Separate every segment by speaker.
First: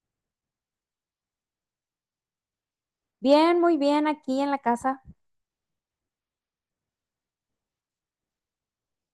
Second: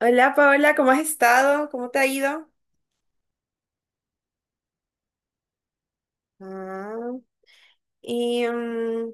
Speaker 1: Hola Paola, ¿cómo has estado? ¿Cómo te ha ido?
Speaker 2: Bien, muy bien, aquí en la casa.
Speaker 1: Ah, y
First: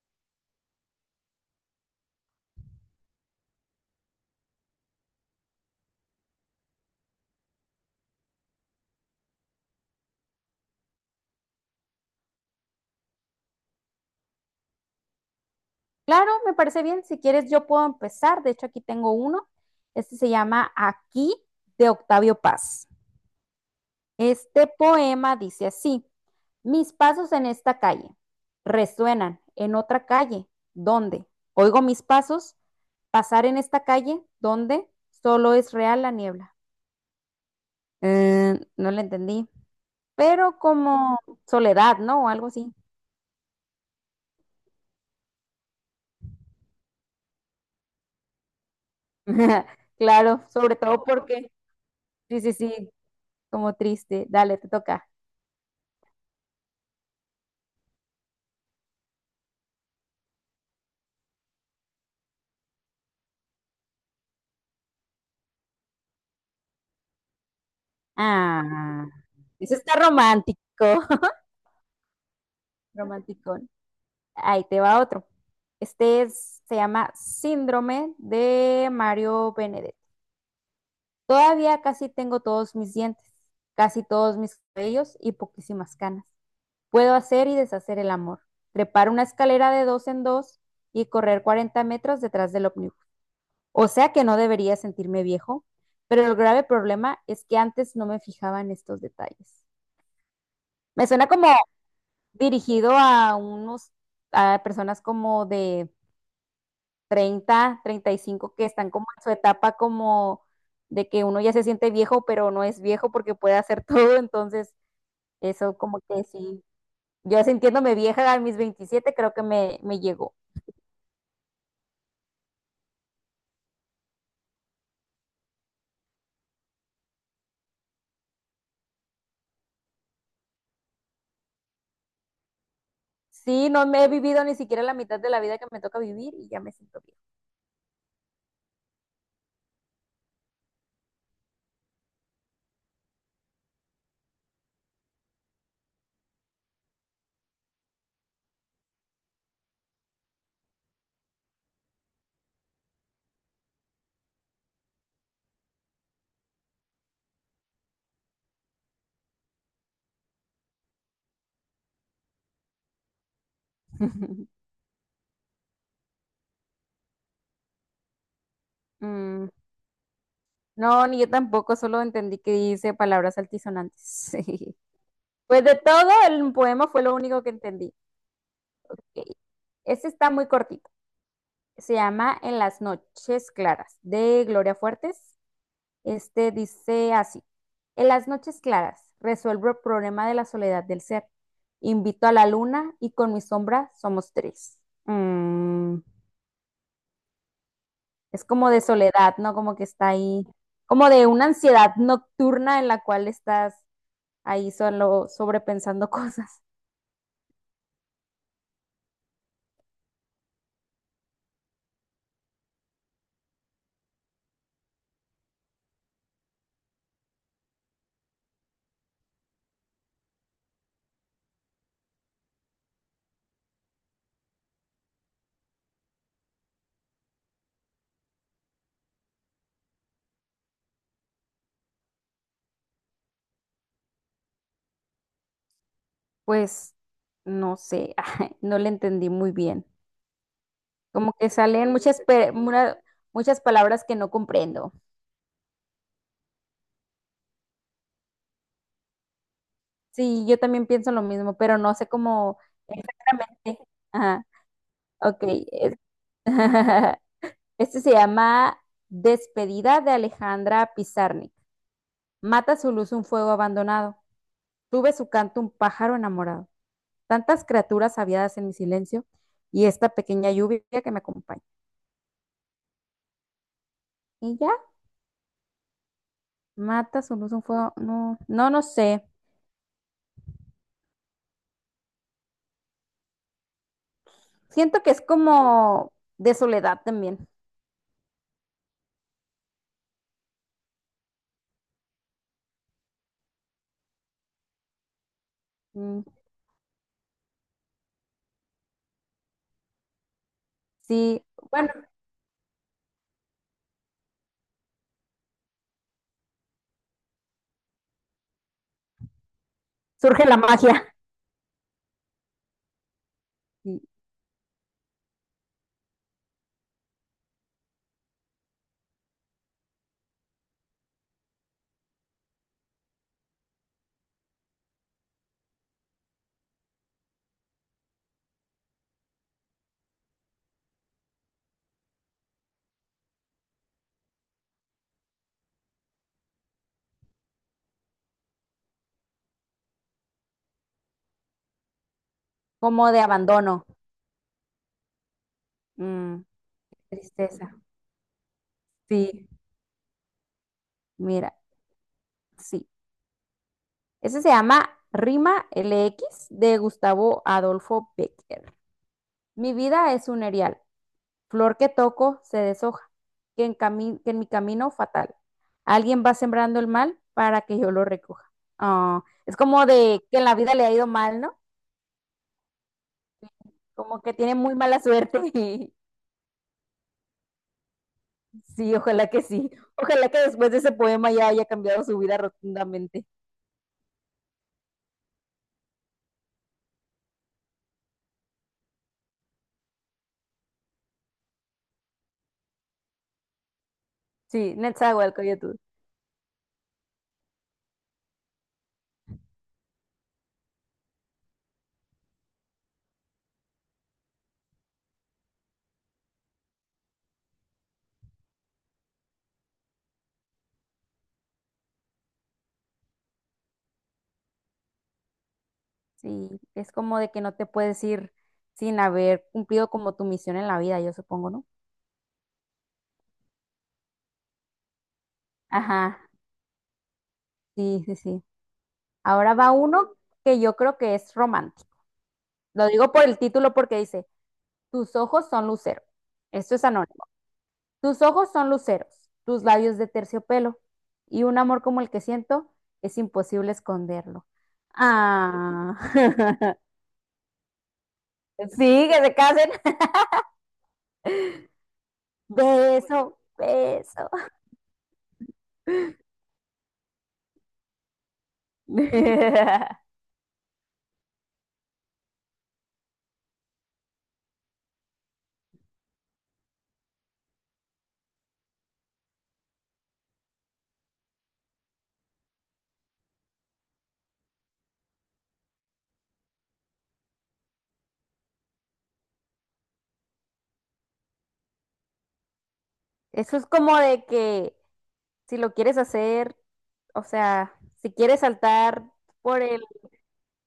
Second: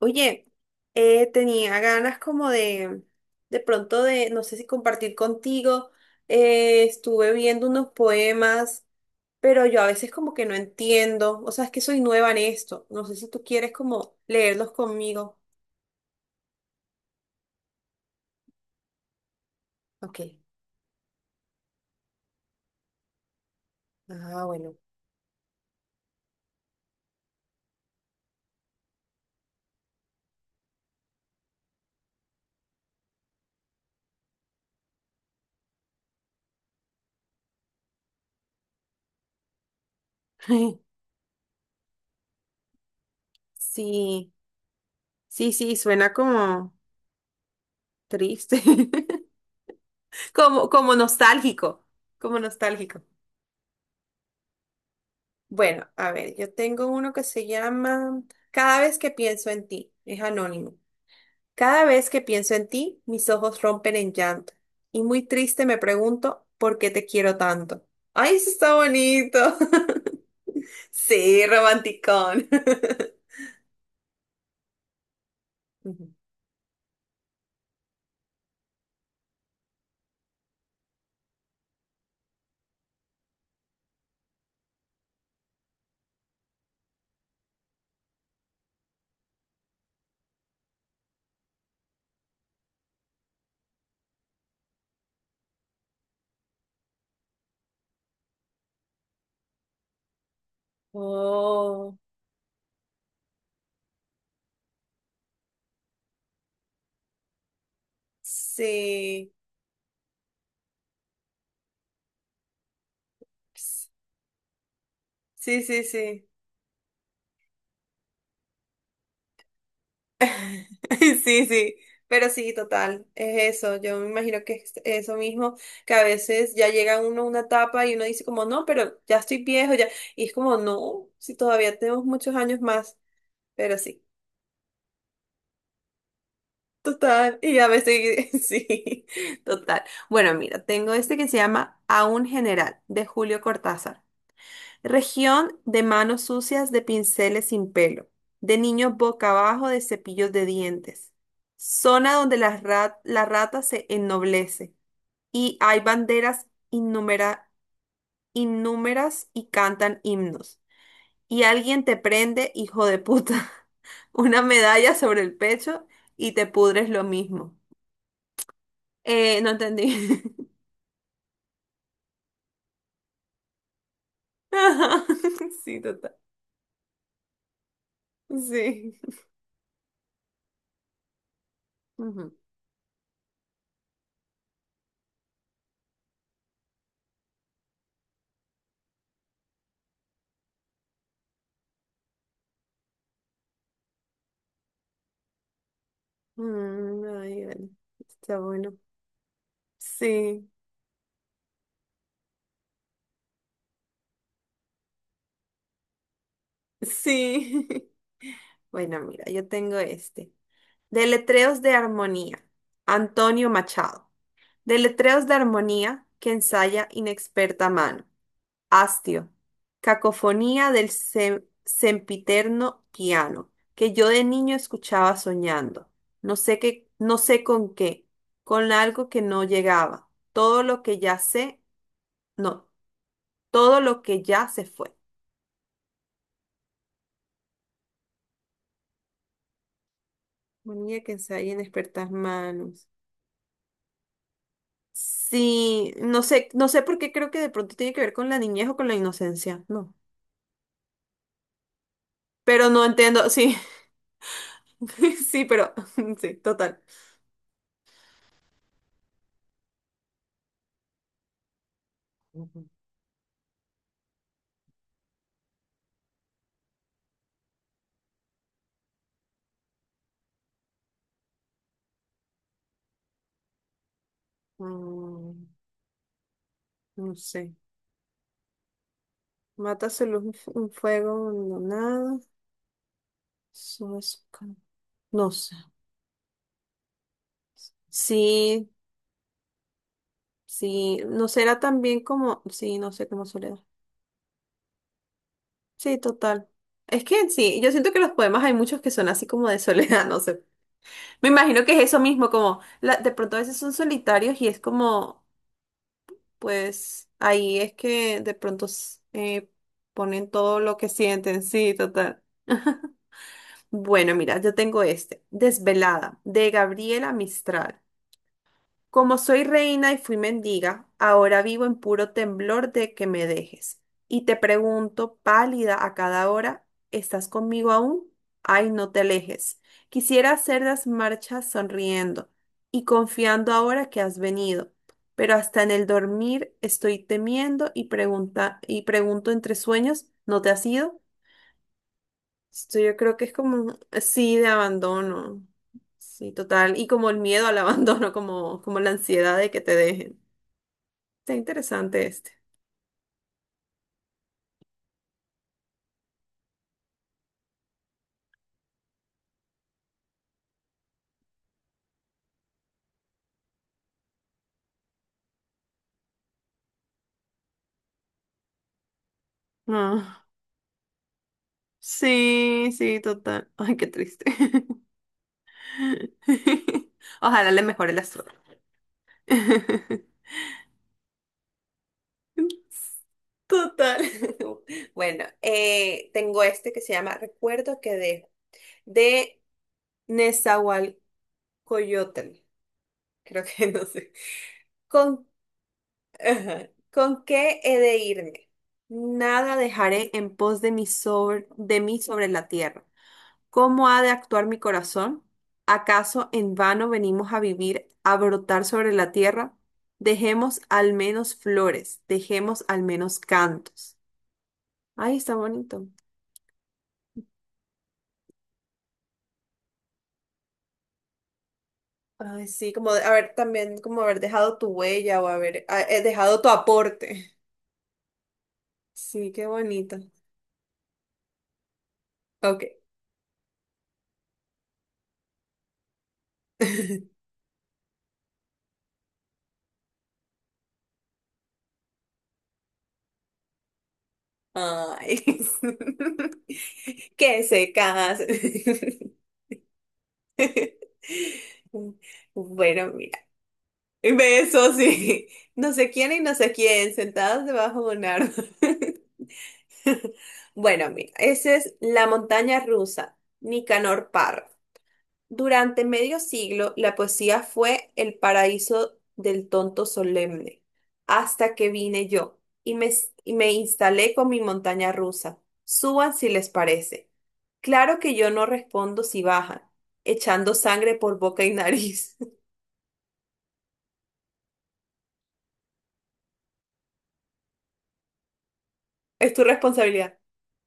Speaker 1: oye, tenía ganas como de pronto de, no sé si compartir contigo, estuve viendo unos poemas, pero yo a veces como que no entiendo, o sea, es que soy nueva en esto, no sé si tú quieres como leerlos conmigo.
Speaker 2: Claro, me parece bien. Si quieres, yo puedo empezar. De hecho, aquí tengo uno. Este
Speaker 1: Ok,
Speaker 2: se llama Aquí de Octavio Paz.
Speaker 1: ah,
Speaker 2: Este
Speaker 1: bueno.
Speaker 2: poema dice así, mis pasos en esta calle resuenan en otra calle, ¿dónde? Oigo mis pasos pasar en esta calle, ¿dónde? Solo es real la niebla. No le entendí, pero como soledad, ¿no? O algo así.
Speaker 1: Sí, sí, sí, suena como triste,
Speaker 2: Claro,
Speaker 1: como,
Speaker 2: sobre
Speaker 1: como
Speaker 2: todo porque,
Speaker 1: nostálgico, como
Speaker 2: sí, sí, sí,
Speaker 1: nostálgico.
Speaker 2: como triste. Dale, te toca.
Speaker 1: Bueno, a ver, yo tengo uno que se llama Cada vez que pienso en ti. Es anónimo. Cada vez que pienso en ti, mis ojos rompen en llanto. Y muy triste me pregunto por qué te quiero tanto. ¡Ay, eso está
Speaker 2: Ah,
Speaker 1: bonito!
Speaker 2: eso está romántico.
Speaker 1: Sí, romanticón.
Speaker 2: Romanticón. Ahí te va otro.
Speaker 1: Ujú.
Speaker 2: Este se llama Síndrome de Mario Benedetti. Todavía casi tengo todos mis dientes, casi todos mis cabellos y poquísimas canas. Puedo hacer y deshacer el amor, trepar una escalera de dos en dos y correr 40 metros detrás del ómnibus. O sea que no debería sentirme viejo, pero el grave problema es que antes no me fijaba en estos detalles. Me suena como
Speaker 1: Oh,
Speaker 2: dirigido a personas como de 30, 35 que están como en su
Speaker 1: sí.
Speaker 2: etapa como de que uno ya se siente viejo, pero no es viejo porque puede hacer todo, entonces
Speaker 1: Sí,
Speaker 2: eso
Speaker 1: sí,
Speaker 2: como que
Speaker 1: sí.
Speaker 2: sí, yo sintiéndome vieja a mis 27, creo que me llegó.
Speaker 1: Sí, sí, pero sí, total, es eso. Yo me imagino que es eso mismo, que a veces ya llega uno a una etapa y uno dice como, no, pero ya estoy viejo, ya. Y es como, no, si todavía tenemos muchos años más,
Speaker 2: Sí,
Speaker 1: pero
Speaker 2: no
Speaker 1: sí,
Speaker 2: me he vivido ni siquiera la mitad de la vida que me toca vivir y ya me siento vieja.
Speaker 1: total. Y ya me estoy, sí, total. Bueno, mira, tengo este que se llama A un general, de Julio Cortázar. Región de manos sucias de pinceles sin pelo, de niños boca abajo de cepillos de dientes. Zona donde la, la rata se ennoblece y hay innúmeras y cantan himnos. Y alguien te prende, hijo de puta, una medalla sobre el pecho y te pudres lo mismo.
Speaker 2: Mm,
Speaker 1: No entendí.
Speaker 2: no, ni yo tampoco, solo entendí que dice palabras altisonantes.
Speaker 1: Ajá,
Speaker 2: Pues de
Speaker 1: sí,
Speaker 2: todo
Speaker 1: total.
Speaker 2: el poema fue lo único que entendí.
Speaker 1: Sí.
Speaker 2: Ok, este está muy cortito. Se
Speaker 1: Ujú.
Speaker 2: llama En las noches claras, de Gloria Fuertes. Este dice así. En las noches claras resuelvo el problema de la soledad del ser. Invito a la luna y con mi sombra somos tres. Mm,
Speaker 1: Mm, ay, bueno. Está
Speaker 2: es como
Speaker 1: bueno.
Speaker 2: de soledad, ¿no? Como que está ahí,
Speaker 1: Sí,
Speaker 2: como de una ansiedad nocturna en la cual estás ahí solo sobrepensando cosas.
Speaker 1: sí. Bueno, mira, yo tengo este. Deletreos de armonía. Antonio Machado. Deletreos de armonía que ensaya inexperta mano. Hastio. Cacofonía del sempiterno piano, que yo de niño escuchaba soñando. No sé qué, no sé con qué, con algo que no llegaba. Todo lo que ya sé, no, todo lo que ya se fue.
Speaker 2: Pues no sé, no le entendí muy bien.
Speaker 1: Armonía que
Speaker 2: Como que
Speaker 1: ensaya
Speaker 2: salen
Speaker 1: inexpertas manos.
Speaker 2: muchas palabras que no comprendo.
Speaker 1: Sí, no sé, no sé por qué creo que de pronto tiene que ver con la niñez o con la inocencia, no.
Speaker 2: Sí, yo también pienso lo mismo, pero no sé cómo
Speaker 1: Pero no entiendo, sí,
Speaker 2: exactamente. Ajá, ok.
Speaker 1: sí, pero
Speaker 2: es-
Speaker 1: sí, total.
Speaker 2: Este se llama Despedida de Alejandra Pizarnik.
Speaker 1: Ujú.
Speaker 2: Mata su luz un fuego abandonado. Tuve su canto un pájaro enamorado. Tantas criaturas aviadas en mi silencio y esta pequeña lluvia que me acompaña. ¿Y ya?
Speaker 1: Mm, no
Speaker 2: Mata su
Speaker 1: sé.
Speaker 2: luz un fuego. No, no, no sé.
Speaker 1: Matas luz un fuego abandonado. eso es ca-
Speaker 2: Siento que es
Speaker 1: No sé.
Speaker 2: como de soledad también.
Speaker 1: Sí, sí. No será también como. Sí, no sé, como soledad. Sí,
Speaker 2: Mm,
Speaker 1: total. Es que sí, yo siento que los poemas hay muchos que son así como de soledad, no sé. Me
Speaker 2: sí,
Speaker 1: imagino que es
Speaker 2: bueno,
Speaker 1: eso mismo, de pronto a veces son solitarios y es como. Pues ahí es que de pronto ponen
Speaker 2: surge la
Speaker 1: todo lo que
Speaker 2: magia,
Speaker 1: sienten, sí, total.
Speaker 2: sí,
Speaker 1: Bueno, mira, yo tengo este, Desvelada, de Gabriela Mistral. Como soy reina y fui mendiga, ahora vivo en puro temblor de que me dejes. Y te pregunto, pálida a cada hora, ¿estás conmigo aún? Ay, no te alejes. Quisiera hacer las marchas sonriendo y confiando ahora que has venido, pero hasta en el dormir estoy temiendo y pregunta y pregunto entre sueños, ¿no te has ido? Esto yo
Speaker 2: como
Speaker 1: creo
Speaker 2: de
Speaker 1: que es como,
Speaker 2: abandono,
Speaker 1: sí, de abandono. Sí,
Speaker 2: mm,
Speaker 1: total. Y como el miedo al
Speaker 2: tristeza.
Speaker 1: abandono, como, como la ansiedad
Speaker 2: Sí,
Speaker 1: de que te dejen. Está
Speaker 2: mira,
Speaker 1: interesante este.
Speaker 2: sí. Ese se llama Rima LX de Gustavo Adolfo Becker. Mi vida es un erial, flor que toco se deshoja, que en mi camino fatal. Alguien va sembrando el mal para que yo lo recoja. Ah, es como de
Speaker 1: Ah,
Speaker 2: que en la vida le ha ido mal, ¿no?
Speaker 1: sí, sí, total. Ay, qué
Speaker 2: Como
Speaker 1: triste.
Speaker 2: que tiene muy mala suerte.
Speaker 1: Ojalá le mejore la suerte.
Speaker 2: Sí. Ojalá que después de ese poema ya haya cambiado su vida rotundamente.
Speaker 1: Total. Bueno, tengo este que se llama Recuerdo que dejo, de Nezahualcóyotl, creo que no sé.
Speaker 2: Sí,
Speaker 1: Con
Speaker 2: Netzahualcóyotl.
Speaker 1: ajá. ¿Con qué he de irme? Nada dejaré en pos de mí sobre la tierra. ¿Cómo ha de actuar mi corazón? ¿Acaso en vano venimos a vivir, a brotar sobre la tierra? Dejemos al menos flores, dejemos al menos cantos. Ay, está bonito.
Speaker 2: Sí, es como de que no te puedes ir sin haber cumplido como tu misión en la vida, yo supongo, ¿no?
Speaker 1: Ay, sí, haber también, como haber dejado tu huella o haber
Speaker 2: Ajá,
Speaker 1: dejado tu aporte.
Speaker 2: sí, sí, sí.
Speaker 1: Sí, qué
Speaker 2: Ahora va
Speaker 1: bonito.
Speaker 2: uno que yo creo que es romántico.
Speaker 1: Ok.
Speaker 2: Lo digo por el título porque dice, tus ojos son luceros. Esto es anónimo. Tus ojos son luceros, tus labios de terciopelo y un amor como el que siento es imposible esconderlo.
Speaker 1: Ay,
Speaker 2: Ah.
Speaker 1: que se casen.
Speaker 2: Sí, que se casen.
Speaker 1: Bueno, mira,
Speaker 2: Beso, beso.
Speaker 1: besos sí. No sé quién y no sé quién, sentados debajo de un árbol. Bueno, mira, esa es la montaña rusa, Nicanor Parra. Durante medio siglo, la poesía fue el paraíso del tonto solemne, hasta que vine yo y me, y me instalé con mi montaña rusa. Suban si les parece. Claro que yo no respondo si bajan, echando sangre por boca y nariz.
Speaker 2: Eso es como de que si lo quieres hacer, o sea, si quieres saltar
Speaker 1: Es tu
Speaker 2: por el,
Speaker 1: responsabilidad.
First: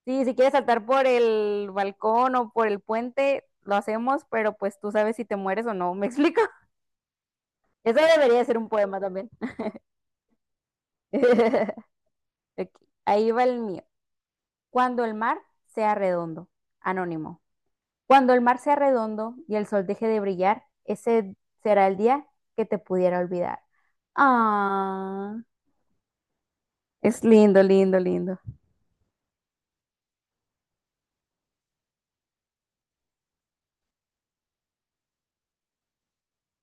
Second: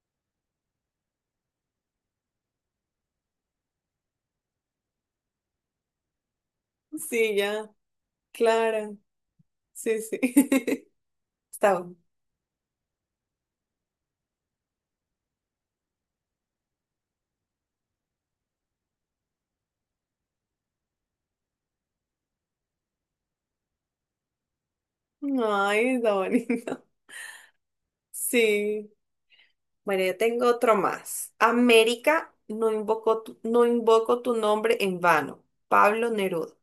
Speaker 2: sí, si quieres saltar por el balcón o por el puente, lo hacemos, pero pues tú sabes si te mueres o no, ¿me explico?
Speaker 1: Sí, ya,
Speaker 2: Eso debería ser un
Speaker 1: Clara.
Speaker 2: poema también.
Speaker 1: Sí, sí. Está bueno.
Speaker 2: Ok, ahí va el mío. Cuando el mar sea redondo, anónimo. Cuando el mar sea redondo y el sol deje de brillar, ese será el día que te pudiera olvidar. Ah,
Speaker 1: Ay, está bonito.
Speaker 2: es lindo, lindo, lindo.
Speaker 1: Sí. Bueno, yo tengo otro más. América, no invoco tu nombre en vano. Pablo Neruda.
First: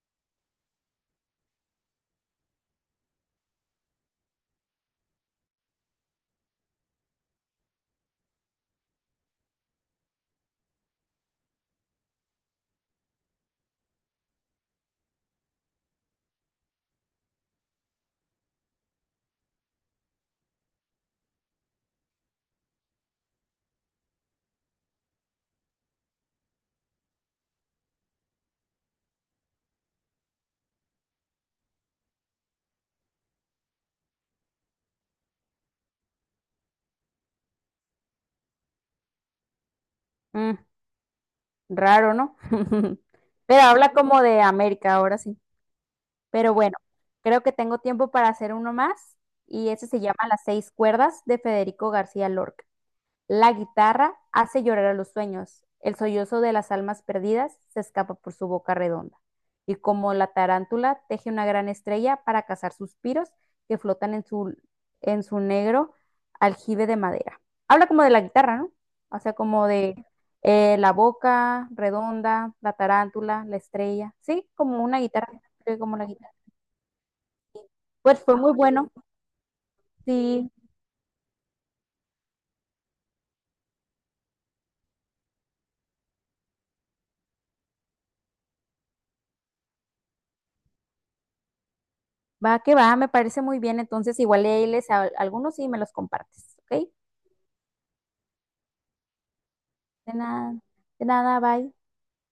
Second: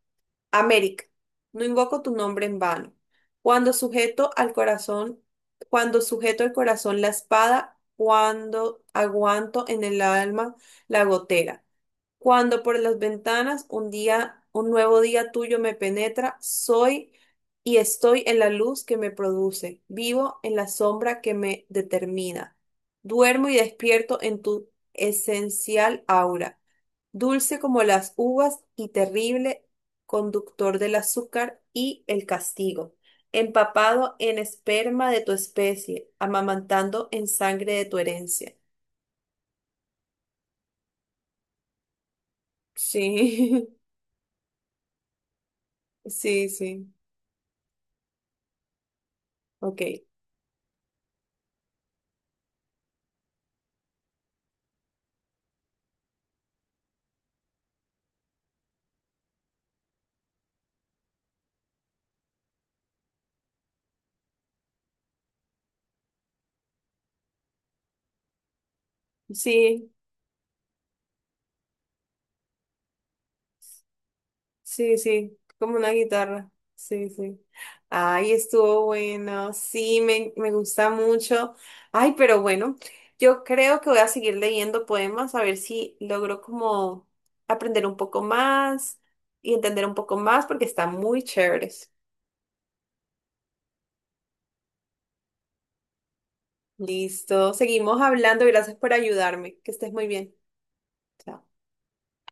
Speaker 1: América, no invoco tu nombre en vano. Cuando sujeto al corazón, cuando sujeto al corazón la espada, cuando aguanto en el alma la gotera. Cuando por las ventanas un nuevo día tuyo me penetra, soy y estoy en la luz que me produce, vivo en la sombra que me determina. Duermo y despierto en tu esencial aura, dulce como las uvas y terrible conductor del azúcar y el castigo, empapado en esperma de tu especie, amamantando en sangre de tu herencia.
Speaker 2: Mm, raro, ¿no? Pero
Speaker 1: Sí,
Speaker 2: habla como de América ahora sí.
Speaker 1: sí,
Speaker 2: Pero bueno,
Speaker 1: sí,
Speaker 2: creo que tengo tiempo para hacer uno más y
Speaker 1: ok.
Speaker 2: ese se llama Las seis cuerdas de Federico García Lorca. La guitarra hace llorar a los sueños, el sollozo de las almas perdidas se escapa por su boca redonda, y como la tarántula teje una gran estrella para cazar suspiros que flotan en su negro aljibe de madera. Habla como de la guitarra, ¿no? O sea, como
Speaker 1: Sí,
Speaker 2: de la boca redonda, la tarántula, la estrella, sí, como
Speaker 1: sí,
Speaker 2: una
Speaker 1: sí,
Speaker 2: guitarra,
Speaker 1: como
Speaker 2: sí,
Speaker 1: una
Speaker 2: como la guitarra.
Speaker 1: guitarra. Sí, sí.
Speaker 2: Pues
Speaker 1: Ay,
Speaker 2: fue muy
Speaker 1: estuvo
Speaker 2: bueno,
Speaker 1: bueno. Sí,
Speaker 2: sí,
Speaker 1: me gusta mucho. Ay, pero bueno, yo creo que voy a seguir leyendo poemas a ver si logro como aprender un poco más y entender un poco más porque están muy chéveres.
Speaker 2: va que va, me parece muy bien, entonces igual ahí les, algunos sí me los compartes, ¿ok?
Speaker 1: Listo. Seguimos hablando. Gracias por ayudarme. Que estés muy
Speaker 2: De
Speaker 1: bien.
Speaker 2: nada, de nada,
Speaker 1: Chao.
Speaker 2: bye.